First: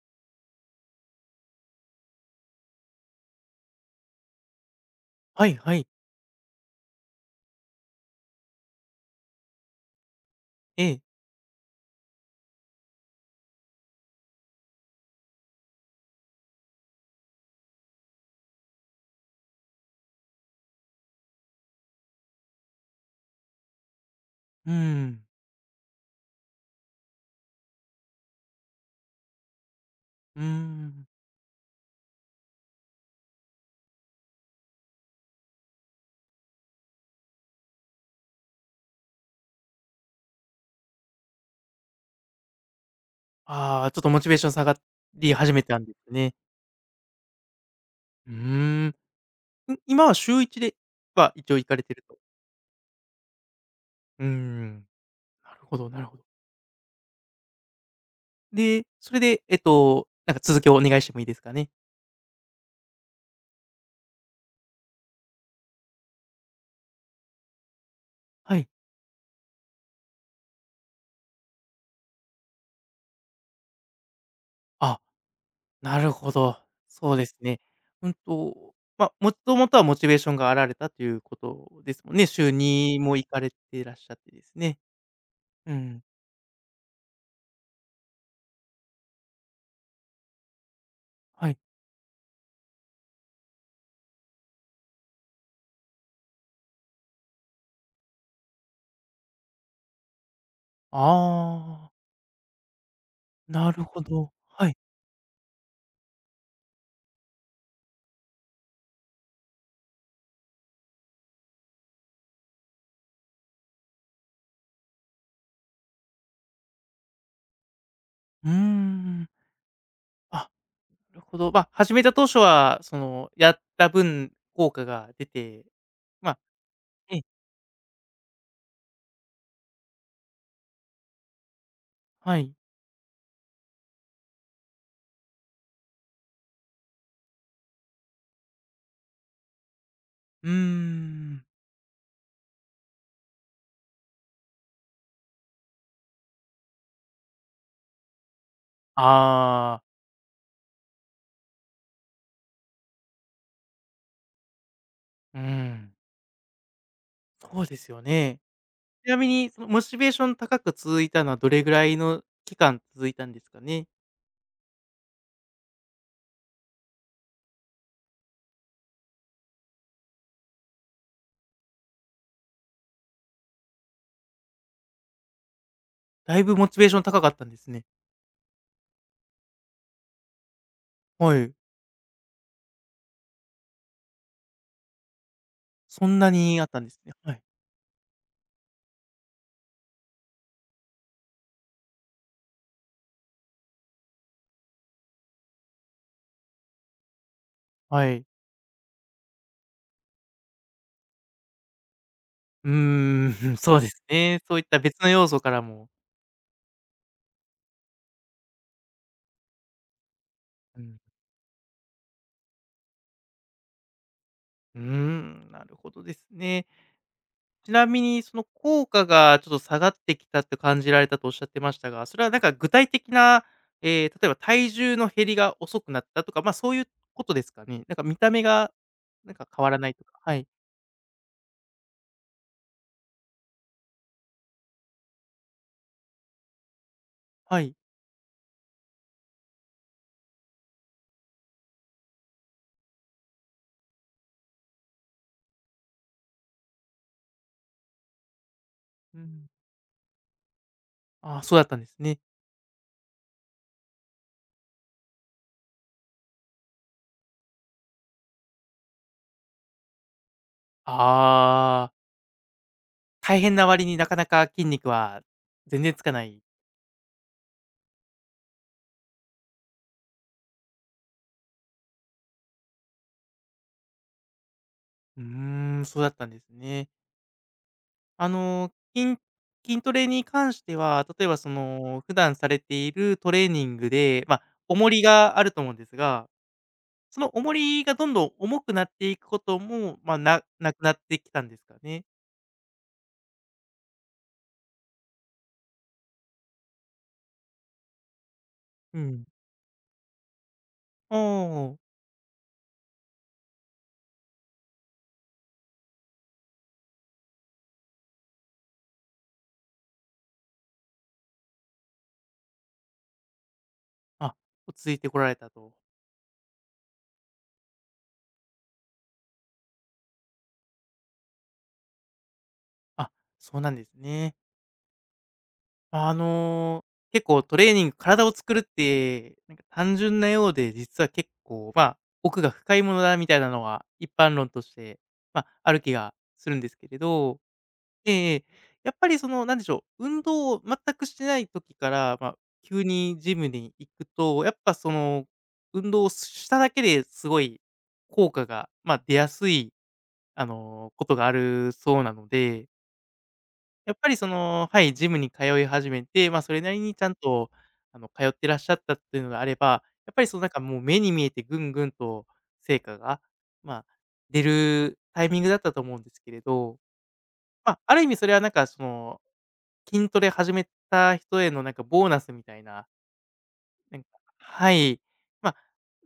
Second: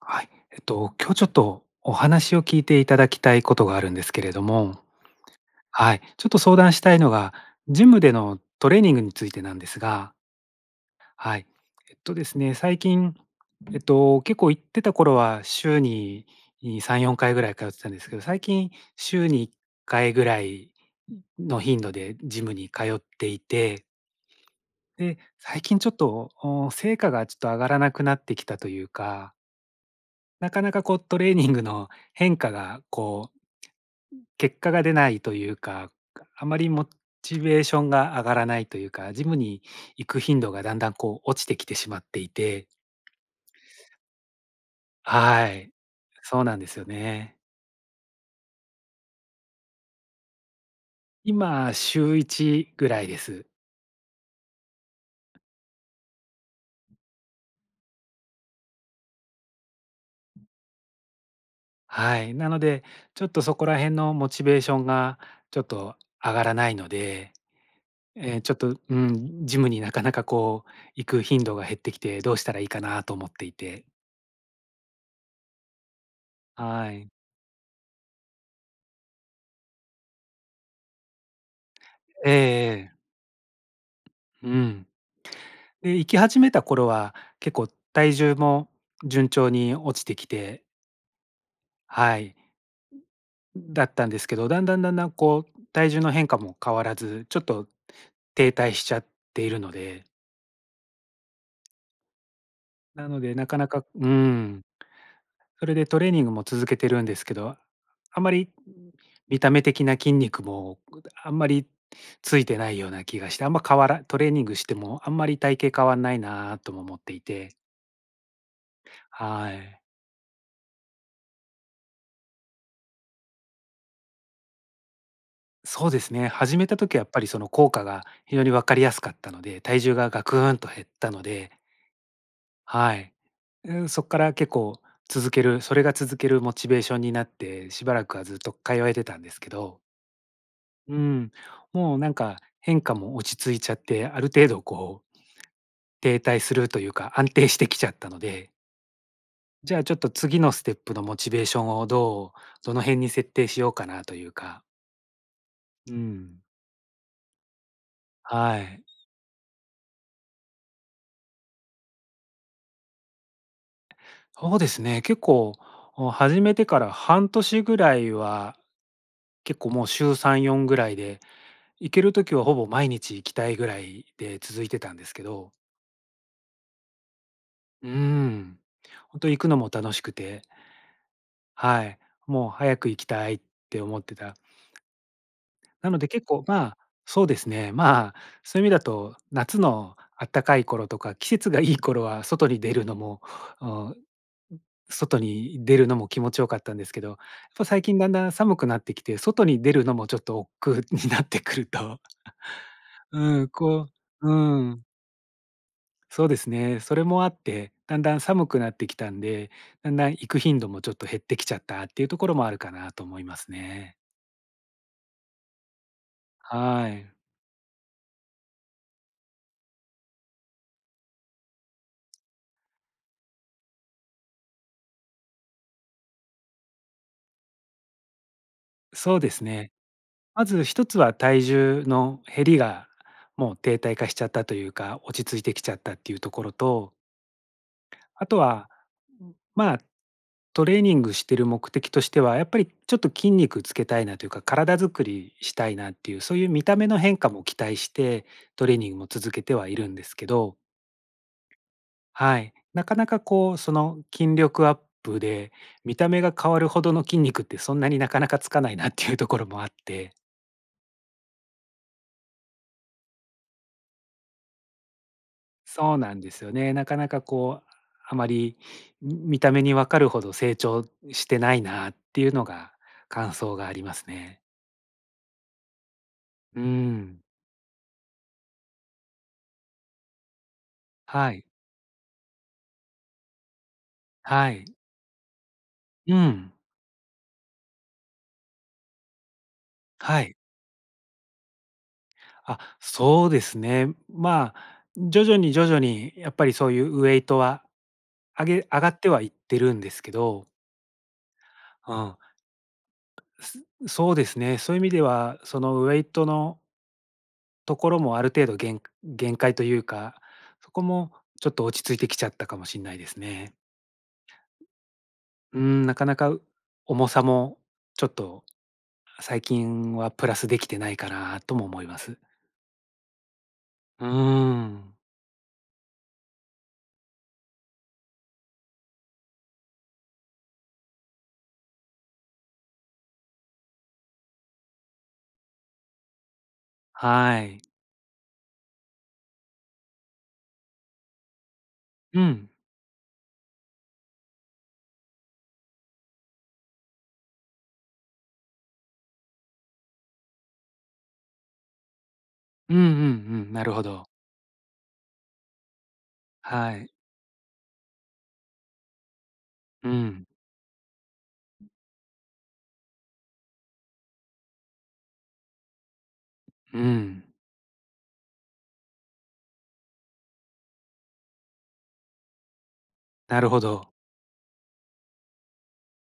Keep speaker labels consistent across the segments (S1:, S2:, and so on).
S1: はい。今日ちょっとお話を聞いていただきたいことがあるんですけれども、
S2: はいはい。
S1: はい。ちょっと相談したいのが、ジムでのトレーニングについてなんですが、
S2: ええ。
S1: はい。えっとですね、最近、結構行ってた頃は週にさんよんかい3、4回ぐらい通ってたんですけど、最近週に1回ぐらいの頻度でジムに通っていて、
S2: うー
S1: で、
S2: ん。
S1: 最近ちょっと、成果がちょっと上がらなくなってきたというか、
S2: うー
S1: なかなかこう
S2: ん。
S1: トレーニングの変化がこう結果が出ないというか、あまりモチベーションが上がらないというか、ジムに行く頻度がだんだんこう落ちてきてしまっていて。
S2: ああ、ちょっとモチベーション下がり
S1: は
S2: 始め
S1: い。
S2: たんですね。
S1: そうなんですよね。
S2: うーん。ん、今は週1では一応行
S1: 今
S2: かれてる
S1: 週
S2: と。
S1: 1ぐらいです。
S2: うーん。なるほどなるほど。で、それで、なんか続きをお願いしてもいいですかね？
S1: はい。なので、ちょっとそこら辺のモチベーションがちょっと上がらないので、ちょ
S2: は
S1: っ
S2: い。
S1: と、うん、ジムになかなかこう行く頻度が減ってきてどうしたらいいかなと思っていて。
S2: あ、なるほど。
S1: はい。
S2: そうですね。ま、もともとはモチベーションがあられたということですもんね。
S1: ええ
S2: 週
S1: ええ、
S2: 2も行かれてらっしゃってで
S1: う
S2: すね。
S1: ん。
S2: う
S1: で、
S2: ん。
S1: 行き始めた頃は、結構体重も順調に落ちてきて、
S2: はい。
S1: はい、だったんですけど、だんだんだんだんこう、体重の変化も変わらず、ちょっと停滞しちゃっているので、
S2: ああ、
S1: なかな
S2: なる
S1: か
S2: ほ
S1: う
S2: ど。
S1: ん、
S2: はい。
S1: それでトレーニングも続けてるんですけど、あまり見た目的な筋肉もあんまりついてないような気がして、あんま変わらトレーニングしてもあんまり体型変わんないなとも思っていて。
S2: うーん。
S1: はい。
S2: あ、なるほど。まあ、始めた当初は、その、やった分、効果が出て、
S1: そうですね。
S2: まあ
S1: 始めた時はやっ
S2: え
S1: ぱ
S2: え、
S1: りその効果が非常に分かりやすかったので、体重がガクーンと減ったので、
S2: はい。
S1: はい。うん、そっから結構続ける、それが続けるモチベーションになって、しばらくはずっと通えてたんですけど、
S2: うー
S1: うん、
S2: ん。
S1: もうなんか変化も落ち着いちゃって、ある程度こう停滞するというか安定してきちゃったので、じゃ
S2: ああ、
S1: あちょっと次のステップのモチベーションをどの辺に設定しようかなというか、
S2: うん、
S1: うん、
S2: そうですよね。
S1: はい。
S2: ちなみに、その、モチベーション高く続いたのはどれぐらいの期間続いたんですかね？
S1: そうですね、結構、あ、始めてから半年ぐらいは、結構もう週3、4ぐらいで、行ける時はほぼ毎日行きたいぐらいで続いてたんですけど、
S2: だいぶモチベーション高かったんですね。
S1: うん、本当行くのも楽しくて、
S2: はい。
S1: はい、もう早く行きたいって思ってた。なの
S2: そ
S1: で
S2: ん
S1: 結
S2: な
S1: 構、ま
S2: にあった
S1: あ、
S2: んですね。
S1: そう
S2: は
S1: で
S2: い。
S1: すね、まあ、そういう意味だと、夏のあったかい頃とか、季節がいい頃は外に出るのも気持ちよかったんですけど、やっぱ最近
S2: は
S1: だん
S2: い。
S1: だん寒くなってきて、外に出るのもちょっと億劫になってくると、
S2: う
S1: うん、
S2: ーん、そう
S1: こ
S2: です
S1: うう
S2: ね。そういった
S1: ん、
S2: 別の要素からも。
S1: そうですね。それもあって、だんだん寒くなってきたんで、だんだん行く頻度
S2: う
S1: もちょっ
S2: ん。
S1: と減ってきちゃったっていうところもあるかなと思いますね。
S2: うーん、なるほどですね。
S1: はい。
S2: ちなみに、その効果がちょっと下がってきたって感じられたとおっしゃってましたが、それはなんか具体的な、例えば体重の減りが遅くなったとか、まあそういうことですかね。なんか見た目が
S1: そうで
S2: なん
S1: す
S2: か変わ
S1: ね。
S2: らないとか。は
S1: ま
S2: い。
S1: ず一つは体重の減りが、もう停滞化しちゃったというか、落ち着いてきちゃったっていうところと、
S2: はい。
S1: あとは、まあトレーニングしてる目的としては、やっぱりちょっと筋肉つけたいなというか、体づくりしたいなっていう、そういう見た目の変化も期待して、トレーニングも
S2: う
S1: 続け
S2: ん。
S1: てはいるんですけど、
S2: ああ、そうだったんですね。
S1: はい。なかなかこう、その筋力アップで、見た目が変わるほどの筋肉ってそんなになかなかつかないなっていうところもあって、
S2: ああ、大変な割になかなか筋肉は全然
S1: そう
S2: つか
S1: なん
S2: な
S1: で
S2: い。
S1: すよね。なかなかこう、あまり見た目にわかるほど成長してないなっていうのが感想がありますね。
S2: うーん、そうだったんです
S1: う
S2: ね。
S1: ん。
S2: あの、筋トレに関しては、例え
S1: は
S2: ば
S1: い。
S2: その、普段されているトレーニングで、まあ、
S1: はい。
S2: 重りがあると思うんです
S1: う
S2: が、
S1: ん、
S2: その重りがどんどん重くなっていくことも、まあ、
S1: はい。
S2: なくなってきたんですかね？
S1: あ、そうですね。まあ、徐々に徐々にやっぱりそういうウエイトは上げ上が
S2: う
S1: っては
S2: ん。
S1: いってるんですけど、
S2: お
S1: うん、そうですね。そういう意味では、そのウエイトのところもある程度限界というか、そこもちょっと落ち着いてきちゃったかもしれないですね。
S2: あ、ああ、落ち着いてこられた
S1: う
S2: と。
S1: ん、なかなか重さもちょっと最近はプラスできてないかなとも思います。
S2: あ、そうなんです
S1: うー
S2: ね。
S1: ん。
S2: あの、結構トレーニング体を作るって、なんか単純なようで、実は結構、まあ、奥が深いものだみたいなのは、一般論として、まあ、ある気がするんですけれど。
S1: はい。
S2: ええやっぱりその、なんでしょう、運動を全くしてない時から、
S1: う
S2: まあ、
S1: ん、
S2: 急にジムに行くと、やっぱその、運動をしただけですごい効果が、まあ、出やすい、あの、ことがあるそうなので
S1: うんうんうん、なるほ
S2: やっ
S1: ど。
S2: ぱりその、はい、ジムに通い始めて、まあ、それな
S1: は
S2: り
S1: い。
S2: にちゃんと、あの、通ってらっしゃったっていうのがあれば、
S1: う
S2: やっぱり
S1: ん、
S2: そのなんかもう目に見えてぐんぐんと成果が、まあ、出るタイミングだったと思うんですけれど、
S1: うん。
S2: まあ、ある意味それはなんかその、筋トレ始めた人へのなんかボーナスみたいな
S1: なるほど。
S2: なんかはい。まあ、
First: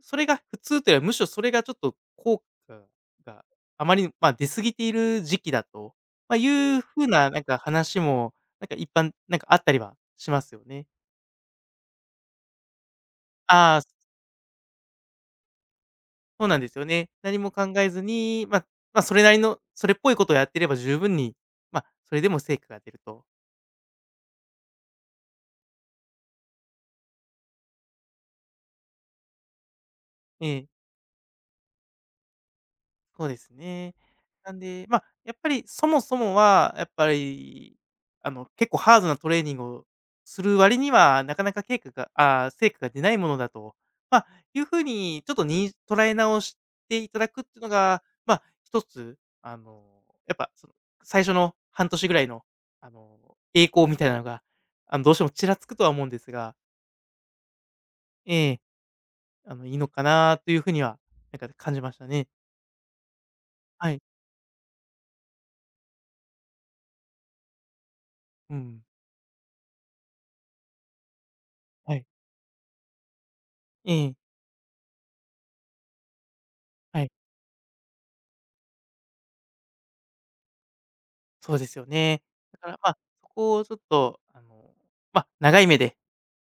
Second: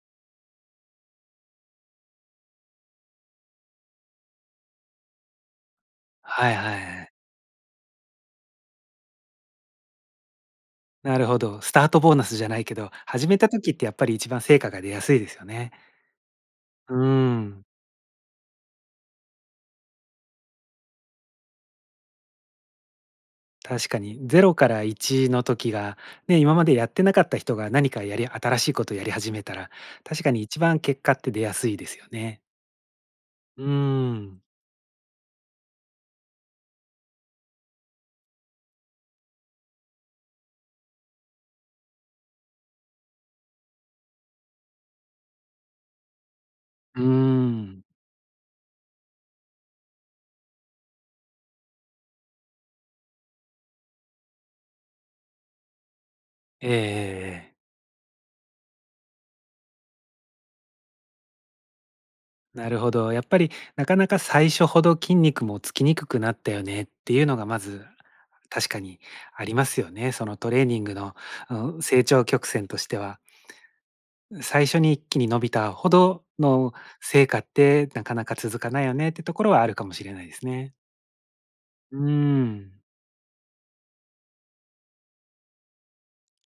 S2: それが普通というよりは、むしろそれがちょっと効果があまり、まあ、出過ぎている時期だと、まあ、い
S1: はいは
S2: う
S1: いは
S2: 風
S1: い。
S2: ななんか話も、なんか一般なんかあったりはしますよね。
S1: なるほど。スタートボーナスじゃないけど、始めた時っ
S2: ああ、
S1: てやっぱり一番成果が出やすいですよね。
S2: そうなんですよ
S1: うー
S2: ね。何も
S1: ん。
S2: 考えずに、まあまあ、それなりのそれっぽいことをやってれば十分に、まあ、それでも成果が出ると。
S1: 確かにゼロから1の時が、ね、今までやってなかった人が何かやり新しいことをやり始めたら、確かに
S2: え
S1: 一
S2: え。
S1: 番結果って出やすいですよね。
S2: そうです
S1: う
S2: ね。
S1: ーん。
S2: なんで、まあ、やっぱりそもそもは、やっぱり、あの、結構ハードなトレーニングをする割には、なかなか成果が出ないものだと、まあ、いう風にちょっとに捉え直して
S1: うー
S2: いただくっていうの
S1: ん。
S2: が、まあ、一つ、あの、やっぱその、最初の半年ぐらいの、あの、栄光みたいなのが、あの、どうしてもちらつくとは思うんですが、
S1: ええええええ。
S2: ええ、あの、いいのかなという風には、なんか感じましたね。
S1: なるほど。やっぱりな
S2: は
S1: か
S2: い。
S1: なか最初ほど筋肉もつきにくくなったよねっていうのがまず
S2: う
S1: 確か
S2: ん。
S1: にありますよね。そのトレーニングの、うん、
S2: は
S1: 成
S2: い。
S1: 長曲線としては。
S2: ええ、
S1: 最初に一気に伸びたほどの
S2: はい。
S1: 成果ってなかなか続かないよねってところはあるかもしれないですね。
S2: そうですよ
S1: う
S2: ね。だか
S1: ん、
S2: ら、まあ、そこをちょっと、あの、まあ、長い目で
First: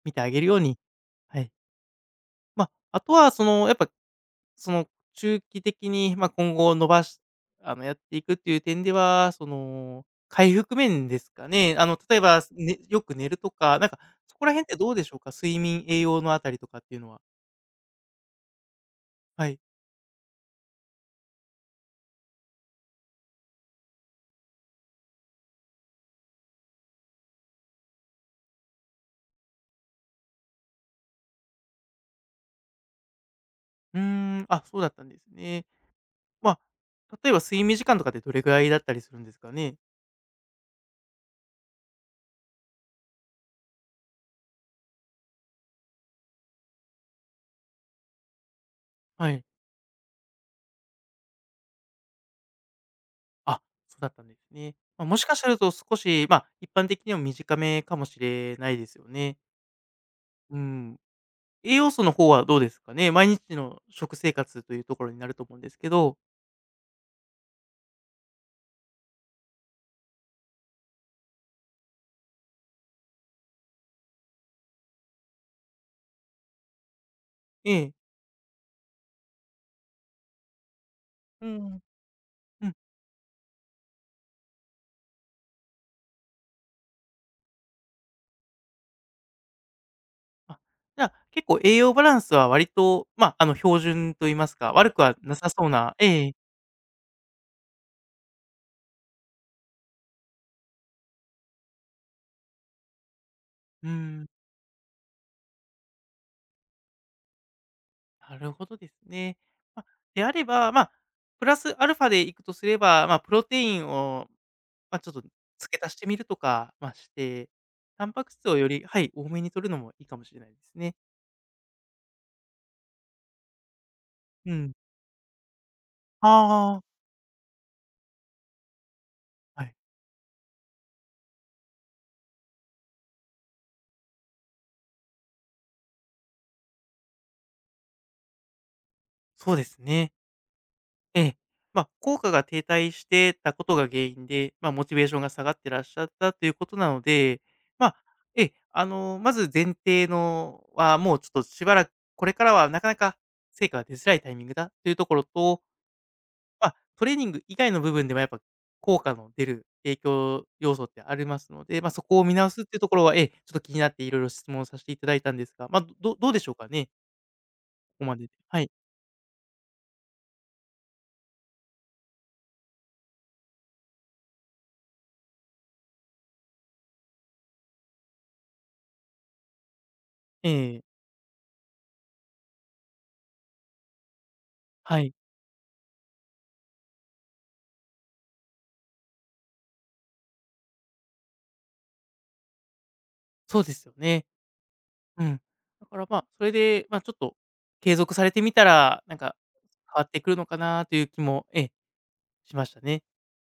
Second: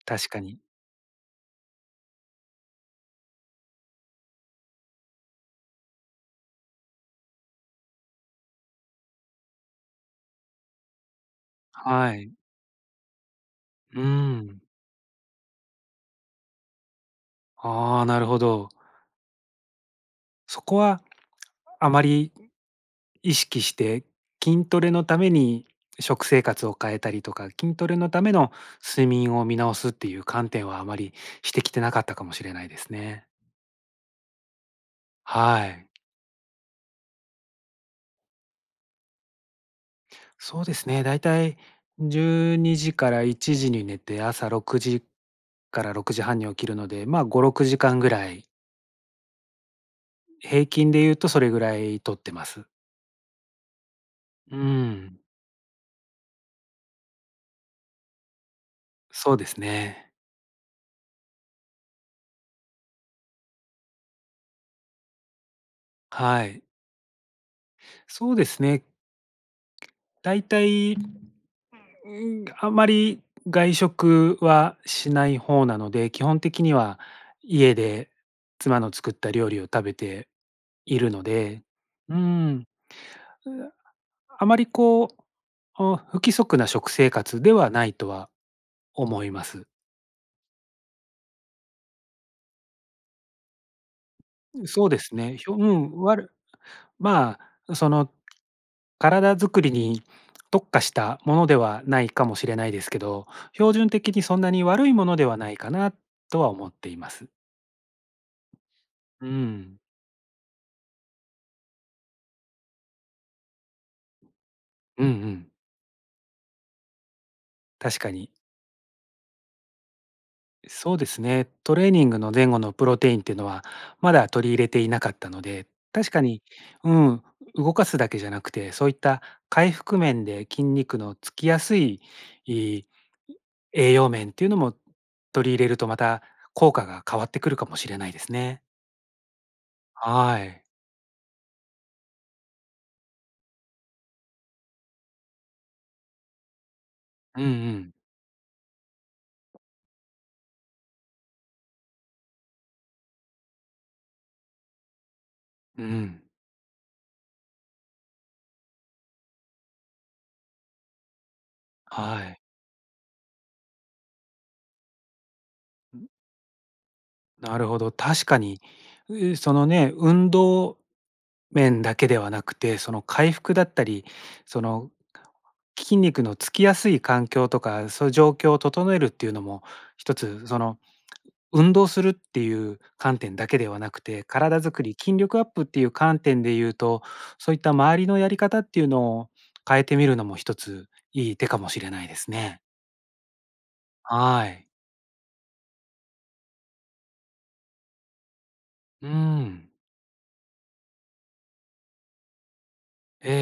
S2: 見てあ
S1: 確か
S2: げるよう
S1: に。
S2: に、はい。まあ、あとはその、やっぱ、その、中期的に、まあ、今後伸ばしあの、やっていくっていう点では、その、回復面ですかね。あの、
S1: は
S2: 例え
S1: い。
S2: ば、ねよく寝るとか、なんか、
S1: う
S2: そこら
S1: ん。
S2: 辺ってどうでしょうか？睡眠、栄養のあたりとかっていうのは。
S1: ああ、なるほど。
S2: はい。
S1: そこはあまり意識して筋トレのために食生活を変えたりとか、筋トレのための睡眠を見直すっていう観点はあまりしてきてなかったかもしれないですね。
S2: うーん、あ、そうだったんですね。
S1: はい。
S2: まあ、例えば睡眠時間とかってどれぐらいだったりするんですかね？
S1: そうですね、だいたい12時から1時に寝て、朝6時から6時半に起きるので、まあ、5、6時間ぐらい、
S2: はい。
S1: 平均で言うとそれぐらい取ってます。
S2: あ、そうだったんです
S1: う
S2: ね。まあ、も
S1: ん、
S2: しかすると少し、まあ、一般的にも短めかもしれないですよ
S1: そ
S2: ね。
S1: うですね。
S2: うん。栄養素の方はどうですかね？毎日の食生活というところになると思うんですけど。
S1: はい。そうですね、だいたいうん。あまり外食はしない方なので、基本的には
S2: え
S1: 家
S2: え。
S1: で妻の作った料理を食べているの
S2: う
S1: で、
S2: ん。
S1: うん、
S2: うん。
S1: あまりこう、あ、不規則な食生活ではないとは思います。
S2: あ、じゃあ、結構栄養バランスは割と、まあ、あの標準と言いますか、
S1: そう
S2: 悪
S1: で
S2: くは
S1: す
S2: な
S1: ね、ひ
S2: さ
S1: ょ
S2: そ
S1: う
S2: う
S1: ん、
S2: なえ
S1: 悪、
S2: え。
S1: まあ、その、体作りに特化したものではないかもしれないですけど、標
S2: うー
S1: 準的に
S2: ん。
S1: そんなに悪いものではないかなとは思っています。
S2: なるほどです
S1: う
S2: ね。
S1: ん。
S2: まあ、であれば、まあ、プラスアルファでいくとすれば、まあ、プロテインを、まあ、
S1: うん
S2: ちょ
S1: う
S2: っと
S1: ん、
S2: 付け足してみるとか、まあ、して、
S1: 確
S2: タ
S1: か
S2: ンパク
S1: に。
S2: 質をよりはい、多めに摂るのもいいかもしれないです
S1: そ
S2: ね。
S1: うですね。トレーニングの前後のプロテインっていうのは、まだ取
S2: う
S1: り入れ
S2: ん。
S1: ていなかったので、確か
S2: あ
S1: に、
S2: あ、
S1: うん、動かすだけじゃなくて、そういった
S2: は
S1: 回
S2: い、
S1: 復面で筋肉のつきやすい、いい栄養面っていうのも取り入れると、また効果が変わってくるかもしれないですね。
S2: そうですね。
S1: はい。
S2: ええ。まあ、効果が停滞してたことが原因で、まあ、モチベーションが下がってらっしゃったということなの
S1: う
S2: で、
S1: んう
S2: ま
S1: ん。
S2: あ、ええ、あの、まず前提のは、もうちょっとしばらく、これからはなかなか成果が出づらいタイミングだというところと、
S1: うん。
S2: まあ、トレーニング以外の部分でもやっぱ効果の出る影響要素ってありますので、まあ、そこ
S1: は
S2: を見
S1: い。
S2: 直すっていうところは、ええ、ちょっと気になっていろいろ質問させていただいたんですが、まあ、どうでしょうかね？
S1: なるほど。
S2: ここまで
S1: 確
S2: で。
S1: か
S2: は
S1: に、
S2: い。
S1: そのね、運動面だけではなくて、その回復だったり、その筋肉のつきやすい環境とか、そういう状況を整えるっていうのも、一つ
S2: え
S1: その
S2: え。
S1: 運動するっていう観点だけではなくて、体づくり、
S2: はい。
S1: 筋力アップっていう観点で言うと、そういった周りのやり方っていうのを変えてみるのも一ついい手かもしれないですね。
S2: そうですよね。
S1: はい。
S2: うん。だから、まあ、それで、まあ、ちょっと継続されてみたら、
S1: う
S2: なんか
S1: ん。
S2: 変わってくるのかなという気も、ええ、しましたね。
S1: ええええ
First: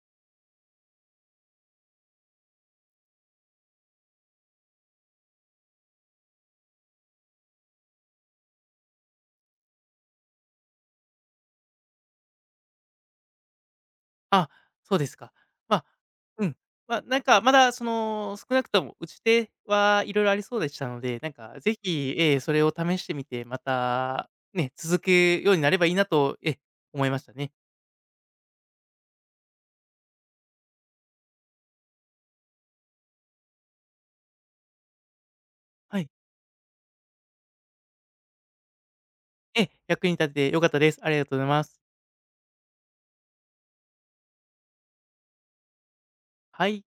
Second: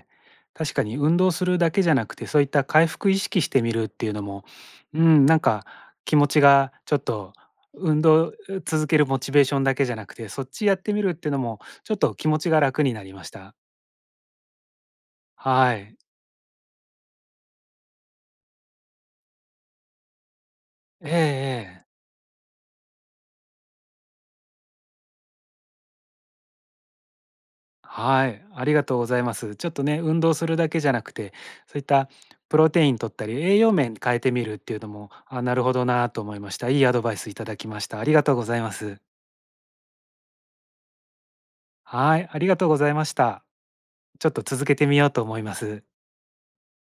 S1: ええ。確かに運動するだけじゃなくて、そういった回復意識してみるっていうのも、うん、なんか気持ちがちょっと運動続けるモチベーションだけじゃなくて、そっちやってみるっていうのもちょっと気持ちが楽になりました。
S2: あ、そうですか。
S1: は
S2: まあ、
S1: い。
S2: うん。まあ、なんかまだその、少なくとも打ち手はいろいろありそうでしたの
S1: ええ
S2: で、なんかぜ
S1: ええ。
S2: ひ、ええ、それを試してみて、またね、続くようになればいいなと、ええ、思いましたね。
S1: はい、ありがとうございます。ちょっとね、運動するだけじゃなくて、そういったプロテイン取ったり、栄養面変えてみるっていうのも、あ、なるほど
S2: は
S1: な
S2: い。
S1: と思いました。いいアドバイスいただきました。ありがとうございます。
S2: ええ、役に立てて良かったです。ありがとうございます。
S1: はい、ありがとうございました。ちょっと続けてみようと思います。
S2: はい。